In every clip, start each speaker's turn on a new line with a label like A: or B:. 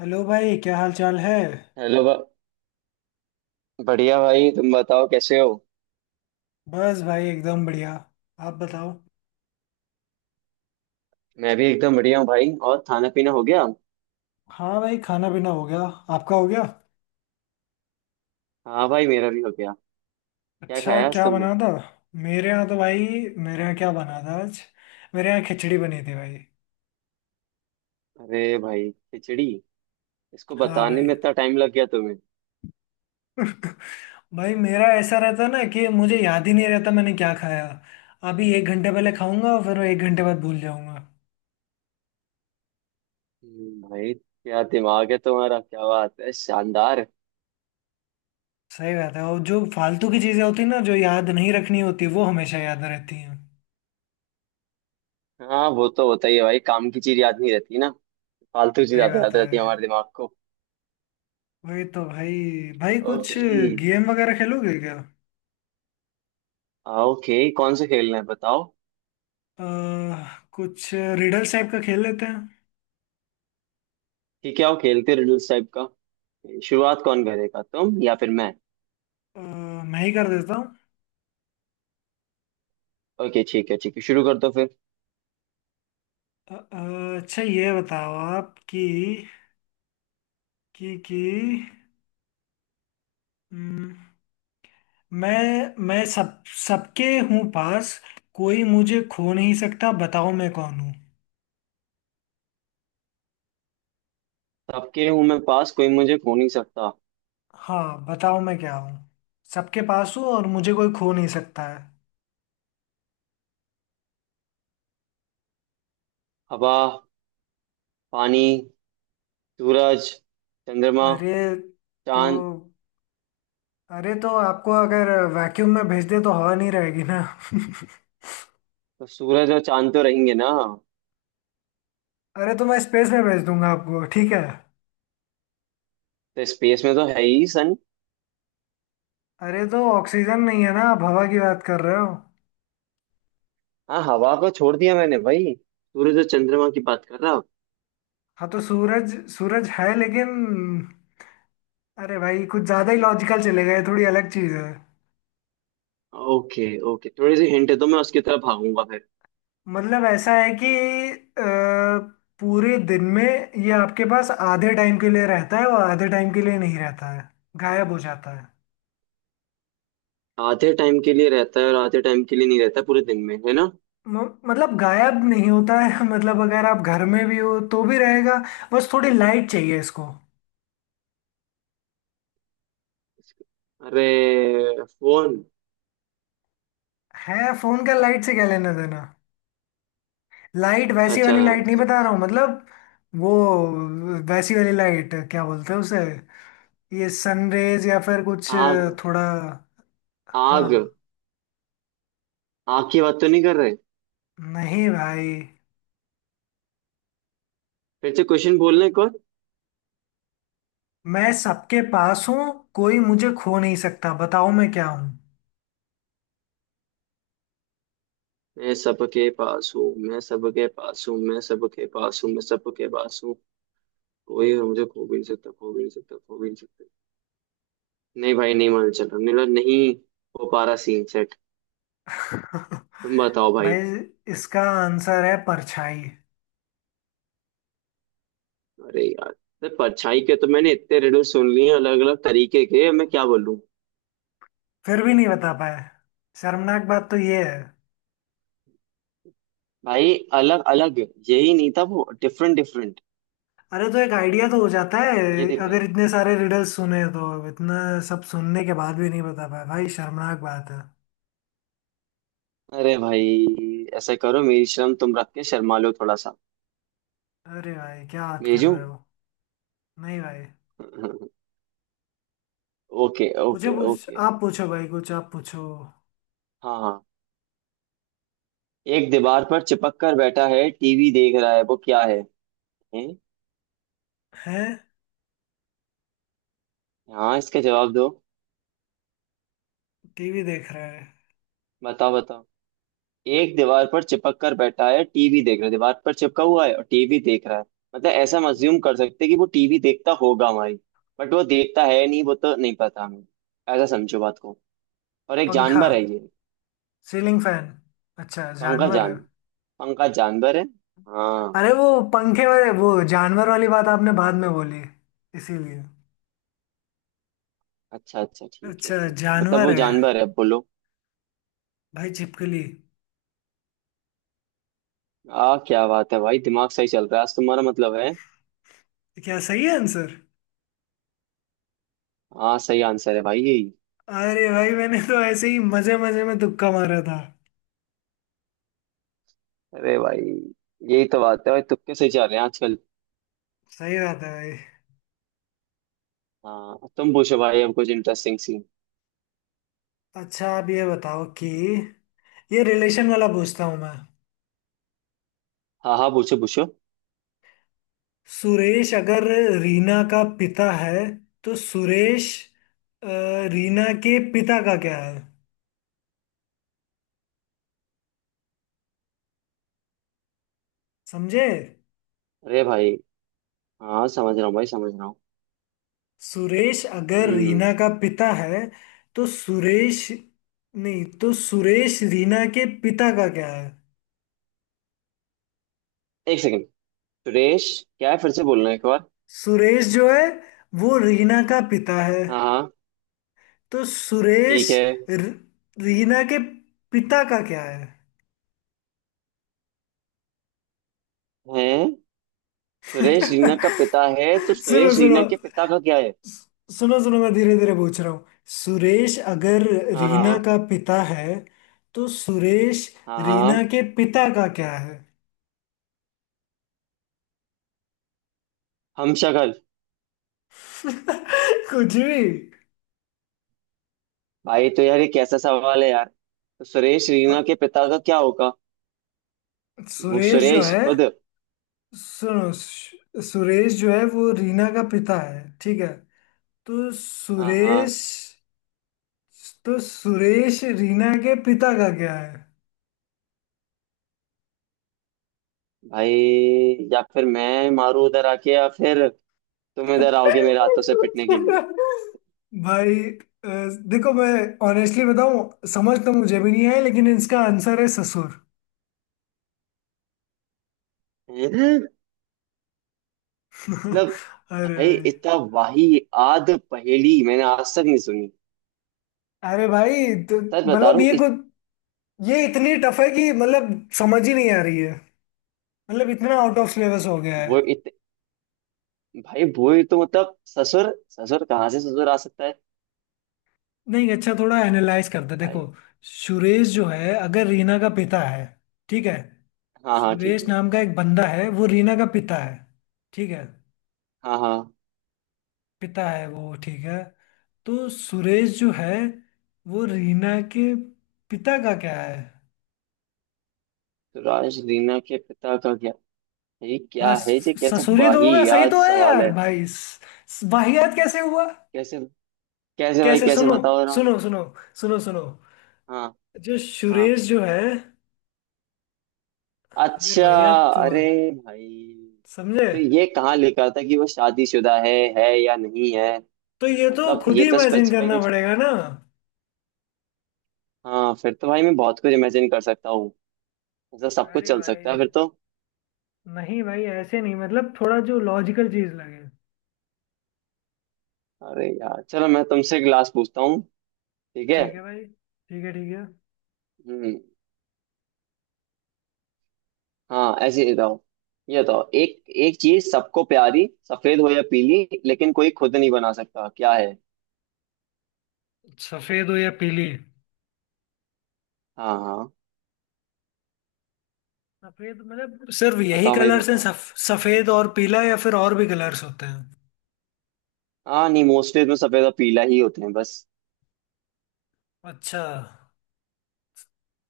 A: Hello भाई क्या हाल चाल है।
B: हेलो बा- बढ़िया भाई, तुम बताओ कैसे हो।
A: बस भाई एकदम बढ़िया। आप बताओ।
B: मैं भी एकदम बढ़िया हूँ भाई। और खाना पीना हो गया?
A: हाँ भाई खाना पीना हो गया। आपका हो गया?
B: हाँ भाई, मेरा भी हो गया। क्या
A: अच्छा
B: खाया आज
A: क्या
B: तुमने?
A: बना था? मेरे यहाँ तो भाई, मेरे यहाँ क्या बना था आज, मेरे यहाँ खिचड़ी बनी थी भाई।
B: अरे भाई, खिचड़ी! इसको
A: हाँ
B: बताने
A: भाई।
B: में इतना टाइम लग गया तुम्हें?
A: भाई मेरा ऐसा रहता ना कि मुझे याद ही नहीं रहता मैंने क्या खाया। अभी एक घंटे पहले खाऊंगा और फिर एक घंटे बाद भूल जाऊंगा।
B: भाई क्या दिमाग है तुम्हारा, क्या बात है, शानदार।
A: सही बात है, और जो फालतू की चीज़ें होती हैं ना जो याद नहीं रखनी होती वो हमेशा याद रहती हैं।
B: हाँ वो तो होता ही है भाई, काम की चीज याद नहीं रहती ना, फालतू चीज
A: सही
B: ज्यादा
A: बात
B: याद
A: है।
B: रहती है हमारे दिमाग को।
A: वही तो भाई। भाई कुछ
B: ओके।
A: गेम वगैरह खेलोगे क्या?
B: हाँ, ओके कौन से खेलना है बताओ।
A: अ, कुछ रिडल्स टाइप का खेल लेते हैं।
B: ठीक है, आओ खेलते रिडल्स टाइप का। शुरुआत कौन करेगा, तुम या फिर मैं?
A: अ, मैं ही कर देता हूँ।
B: ओके, ठीक है ठीक है, शुरू कर दो फिर।
A: अच्छा ये बताओ आप कि कि हम्म, मैं सब, सबके हूँ पास, कोई मुझे खो नहीं सकता, बताओ मैं कौन हूँ।
B: सबके हूं मैं पास, कोई मुझे खो नहीं सकता।
A: हाँ बताओ मैं क्या हूँ। सबके पास हूँ और मुझे कोई खो नहीं सकता है।
B: हवा। पानी। सूरज। चंद्रमा।
A: अरे तो,
B: चांद।
A: अरे तो आपको अगर वैक्यूम में भेज दे तो हवा नहीं रहेगी ना।
B: तो सूरज और चांद तो रहेंगे ना।
A: अरे तो मैं स्पेस में भेज दूंगा आपको ठीक है।
B: तो स्पेस में तो है ही सन।
A: अरे तो ऑक्सीजन नहीं है ना, आप हवा की बात कर रहे हो।
B: हाँ हवा को छोड़ दिया मैंने भाई, सूरज और चंद्रमा की बात कर रहा हूं।
A: हाँ तो सूरज सूरज है लेकिन, अरे भाई कुछ ज़्यादा ही लॉजिकल चले गए, थोड़ी अलग चीज़ है।
B: ओके। ओके, थोड़ी सी हिंट दो, मैं उसकी तरफ भागूंगा फिर।
A: मतलब ऐसा है कि अ, पूरे दिन में ये आपके पास आधे टाइम के लिए रहता है और आधे टाइम के लिए नहीं रहता है, गायब हो जाता है।
B: आधे टाइम के लिए रहता है और आधे टाइम के लिए नहीं रहता पूरे दिन में, है ना?
A: मतलब गायब नहीं होता है। मतलब अगर आप घर में भी हो तो भी रहेगा, बस थोड़ी लाइट चाहिए इसको।
B: अरे, फोन।
A: है फोन का लाइट से क्या लेना देना। लाइट,
B: अच्छा
A: वैसी
B: अच्छा
A: वाली लाइट नहीं
B: अच्छा,
A: बता
B: बस।
A: रहा हूँ, मतलब वो वैसी वाली लाइट क्या बोलते हैं उसे, ये सनरेज या फिर कुछ।
B: आग।
A: थोड़ा।
B: आग।
A: हाँ।
B: आग की बात तो नहीं कर रहे?
A: नहीं भाई।
B: फिर से क्वेश्चन बोलने को।
A: मैं सबके पास हूँ, कोई मुझे खो नहीं सकता, बताओ मैं क्या हूँ।
B: मैं सबके पास हूँ, मैं सबके पास हूँ, मैं सबके पास हूँ, मैं सबके पास हूँ। कोई मुझे खो भी नहीं सकता, खो भी नहीं सकता, खो भी नहीं सकता। नहीं भाई नहीं, मान चल रहा मेरा, नहीं हो पा रहा सीन सेट। तुम बताओ भाई।
A: भाई इसका आंसर है परछाई।
B: अरे यार, तो परछाई के तो मैंने इतने रिडल सुन लिए अलग अलग तरीके के, मैं क्या बोलूं।
A: फिर भी नहीं बता पाए, शर्मनाक बात तो ये है।
B: भाई अलग अलग, यही नहीं था वो, डिफरेंट डिफरेंट।
A: अरे तो एक आइडिया तो हो जाता है,
B: ये दिक्कत
A: अगर
B: है।
A: इतने सारे रिडल्स सुने तो इतना सब सुनने के बाद भी नहीं बता पाए भाई, शर्मनाक बात है।
B: अरे भाई ऐसा करो, मेरी शर्म तुम रख के शर्मा लो थोड़ा सा।
A: अरे भाई क्या बात कर
B: भेजूं?
A: रहे हो। नहीं भाई।
B: ओके
A: मुझे
B: ओके
A: पूछ
B: ओके।
A: आप पूछो भाई, कुछ आप पूछो।
B: हाँ हाँ, एक दीवार पर चिपक कर बैठा है, टीवी देख रहा है, वो क्या है? हैं?
A: हैं।
B: हाँ इसका जवाब दो।
A: टीवी देख रहे हैं?
B: बताओ बताओ। एक दीवार पर चिपक कर बैठा है, टीवी देख रहा है, दीवार पर चिपका हुआ है और टीवी देख रहा है। मतलब ऐसा मज्यूम कर सकते हैं कि वो टीवी देखता होगा हमारी, बट वो देखता है नहीं, वो तो नहीं पता हमें। ऐसा समझो बात को। और एक
A: पंखा।
B: जानवर है ये।
A: Ceiling fan. अच्छा
B: पंखा
A: जानवर है?
B: जान, पंखा जानवर है। हाँ।
A: अरे वो पंखे वाले, वो जानवर वाली बात आपने बाद में बोली, इसीलिए।
B: अच्छा अच्छा, ठीक है
A: अच्छा
B: ठीक है, मतलब
A: जानवर
B: वो
A: है।
B: जानवर है बोलो।
A: भाई छिपकली।
B: आ, क्या बात है भाई, दिमाग सही चल रहा है आज तुम्हारा, मतलब है।
A: क्या सही है आंसर?
B: हाँ सही आंसर है भाई, यही।
A: अरे भाई मैंने तो ऐसे ही मजे मजे में तुक्का मारा था।
B: अरे भाई, यही तो बात है भाई, तुक्के से जा रहे हैं आजकल।
A: सही बात है भाई।
B: हाँ तुम पूछो भाई, अब कुछ इंटरेस्टिंग सीन।
A: अच्छा आप ये बताओ कि, ये रिलेशन वाला पूछता हूँ मैं।
B: हाँ हाँ, पूछो पूछो।
A: सुरेश अगर रीना का पिता है, तो सुरेश अ, रीना के पिता का क्या है। समझे?
B: अरे भाई, हाँ समझ रहा हूँ भाई, समझ रहा हूँ।
A: सुरेश अगर
B: हम्म।
A: रीना का पिता है, तो सुरेश, नहीं, तो सुरेश रीना के पिता का क्या है।
B: एक सेकंड। सुरेश, क्या है फिर से बोलना एक बार।
A: सुरेश जो है वो रीना का पिता है,
B: हाँ हाँ,
A: तो सुरेश,
B: ठीक है।
A: र- रीना के पिता का क्या है।
B: हैं, सुरेश रीना का पिता है तो
A: सुनो
B: सुरेश
A: सुनो
B: रीना के पिता का क्या है?
A: सुनो सुनो, मैं धीरे धीरे पूछ रहा हूँ। सुरेश अगर
B: हाँ
A: रीना
B: हाँ
A: का पिता है, तो सुरेश
B: हाँ
A: रीना
B: हाँ।
A: के पिता का क्या है।
B: हम, शक्ल।
A: कुछ भी।
B: भाई तो यार ये कैसा सवाल है यार, तो सुरेश रीना
A: ह-
B: के पिता का क्या होगा, वो
A: सुरेश जो
B: सुरेश
A: है,
B: खुद।
A: सुनो, सुरेश जो है वो रीना का पिता है ठीक है, तो
B: हाँ हाँ।
A: सुरेश, तो सुरेश रीना के पिता का क्या है।
B: भाई, या फिर मैं मारू उधर आके, या फिर तुम इधर आओगे मेरे हाथों से पिटने के लिए।
A: भाई अ, देखो मैं ऑनेस्टली बताऊं समझ तो मुझे भी नहीं है, लेकिन इसका आंसर है ससुर।
B: हैं? मतलब,
A: अरे।
B: भाई इतना वाही आद पहेली मैंने आज तक नहीं सुनी,
A: अरे भाई तो
B: सच बता रहा
A: मतलब
B: हूँ
A: ये
B: इस।
A: कुछ, ये इतनी टफ है कि मतलब समझ ही नहीं आ रही है, मतलब इतना आउट ऑफ सिलेबस हो गया है।
B: वो इत, भाई वो ही तो मतलब, ससुर ससुर कहाँ से ससुर आ सकता है।
A: नहीं अच्छा थोड़ा एनालाइज करते हैं। देखो
B: भाई।
A: सुरेश जो है अगर रीना का पिता है, ठीक है,
B: हाँ हाँ, ठीक
A: सुरेश
B: है।
A: नाम का एक बंदा है वो रीना का पिता है ठीक है,
B: हाँ हाँ।
A: पिता है वो ठीक है, तो सुरेश जो है वो रीना के पिता का क्या है।
B: तो राज रीना के पिता का क्या, ये
A: हाँ
B: क्या है, ये कैसा
A: ससुरी तो
B: वाही
A: होगा, सही
B: याद
A: तो है
B: सवाल
A: यार
B: है?
A: भाई, वाहियात कैसे हुआ।
B: कैसे, कैसे भाई,
A: कैसे
B: कैसे
A: सुनो,
B: बताओ रहा
A: सुनो
B: हूँ।
A: सुनो सुनो,
B: हाँ
A: जो
B: हाँ।
A: सुरेश जो है, यार
B: अच्छा।
A: वाहियात तो है,
B: अरे भाई,
A: समझे।
B: तो ये कहाँ लिखा था कि वो शादीशुदा है या नहीं है।
A: तो ये तो
B: मतलब
A: खुद
B: ये
A: ही
B: तो
A: इमेजिन
B: स्पेसिफाई
A: करना
B: कुछ।
A: पड़ेगा ना।
B: हाँ फिर तो भाई मैं बहुत कुछ इमेजिन कर सकता हूँ, ऐसा सब कुछ
A: अरे
B: चल सकता
A: भाई।
B: है फिर तो।
A: नहीं भाई ऐसे नहीं, मतलब थोड़ा जो लॉजिकल चीज लगे।
B: अरे यार चलो, मैं तुमसे एक लास्ट पूछता हूँ, ठीक है।
A: ठीक है भाई ठीक है ठीक है।
B: हम्म। हाँ ऐसे ही बताओ। ये बताओ, एक एक चीज सबको प्यारी, सफेद हो या पीली, लेकिन कोई खुद नहीं बना सकता, क्या है?
A: सफेद हो या पीली?
B: हाँ हाँ,
A: सफेद मतलब सिर्फ यही
B: बताओ भाई
A: कलर्स हैं,
B: बताओ।
A: सफेद और पीला, या फिर और भी कलर्स होते हैं?
B: हाँ नहीं, मोस्टली तो सफेद और पीला ही होते हैं बस।
A: अच्छा।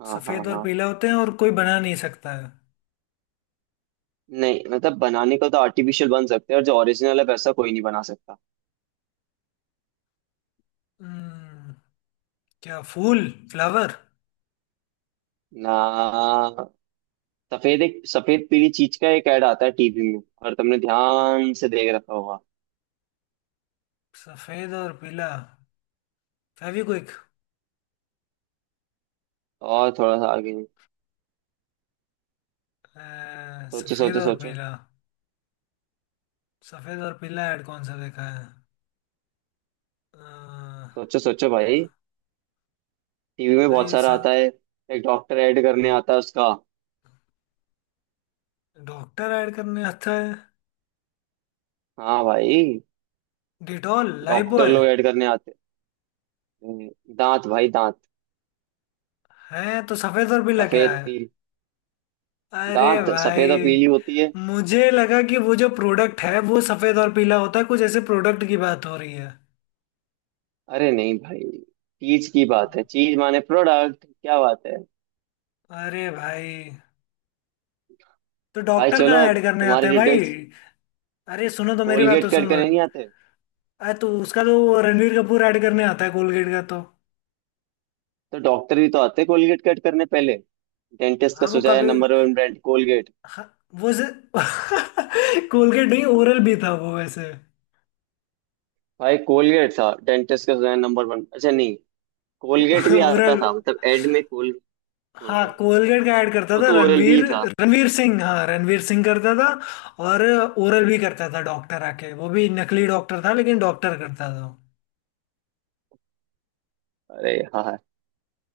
B: हाँ हाँ
A: सफेद और
B: हाँ।
A: पीला होते हैं और कोई बना नहीं सकता है।
B: नहीं मतलब बनाने को तो आर्टिफिशियल बन सकते हैं, और जो ओरिजिनल है वैसा कोई नहीं बना सकता।
A: हम्म, क्या फूल, फ्लावर?
B: ना, सफेद, एक सफेद पीली चीज का एक ऐड आता है टीवी में, और तुमने ध्यान से देख रखा होगा।
A: सफेद और पीला, फेविक्विक।
B: और थोड़ा सा आगे सोचो
A: सफेद
B: सोचो
A: और
B: सोचो।
A: पीला। सफेद और पीला ऐड कौन सा देखा है? अ,
B: सोचो सोचो
A: अ,
B: भाई, टीवी में बहुत
A: भाई
B: सारा
A: सब।
B: आता है। एक डॉक्टर ऐड करने आता है उसका।
A: डॉक्टर ऐड करने आता है?
B: हाँ भाई,
A: डिटॉल,
B: डॉक्टर
A: लाइबॉय?
B: लोग ऐड करने आते हैं। दांत भाई दांत।
A: है, तो सफेद और पीला क्या
B: सफेद
A: है।
B: पील,
A: अरे
B: दांत
A: भाई
B: सफेद और पीली होती है।
A: मुझे लगा कि वो जो प्रोडक्ट है वो सफेद और पीला होता है, कुछ ऐसे प्रोडक्ट की बात हो रही है।
B: अरे नहीं भाई, चीज की बात है, चीज माने प्रोडक्ट, क्या बात है।
A: अरे भाई तो
B: भाई
A: डॉक्टर
B: चलो
A: कहाँ
B: अब
A: ऐड करने आते
B: तुम्हारी
A: हैं भाई।
B: डिटेल्स,
A: अरे सुनो तो मेरी बात तो
B: कोलगेट कट
A: सुनो।
B: करने नहीं आते?
A: अरे तो उसका तो वो रणवीर कपूर ऐड करने आता है कोलगेट का तो।
B: तो डॉक्टर भी तो आते कोलगेट कट करने पहले, डेंटिस्ट का
A: हाँ वो
B: सुझाया
A: कभी,
B: नंबर वन ब्रांड कोलगेट।
A: हाँ, वो से कोलगेट नहीं, ओरल भी था वो वैसे।
B: भाई कोलगेट था, डेंटिस्ट का सुझाया नंबर वन, अच्छा नहीं, कोलगेट भी
A: ओरल।
B: आता था, मतलब एड में कोल।
A: हाँ
B: हाँ
A: कोलगेट का ऐड करता
B: वो
A: था
B: तो ओरल भी
A: रणवीर।
B: था।
A: रणवीर सिंह, हाँ रणवीर सिंह करता था, और ओरल भी करता था, डॉक्टर आके, वो भी नकली डॉक्टर था लेकिन डॉक्टर करता था।
B: अरे हाँ।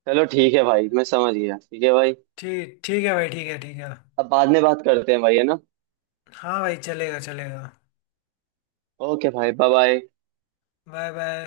B: चलो ठीक है भाई, मैं समझ गया, ठीक है भाई।
A: ठीक, ठीक है भाई ठीक है ठीक है।
B: अब बाद में बात करते हैं भाई, है ना।
A: हाँ भाई चलेगा चलेगा।
B: ओके भाई, बाय बाय।
A: Bye bye.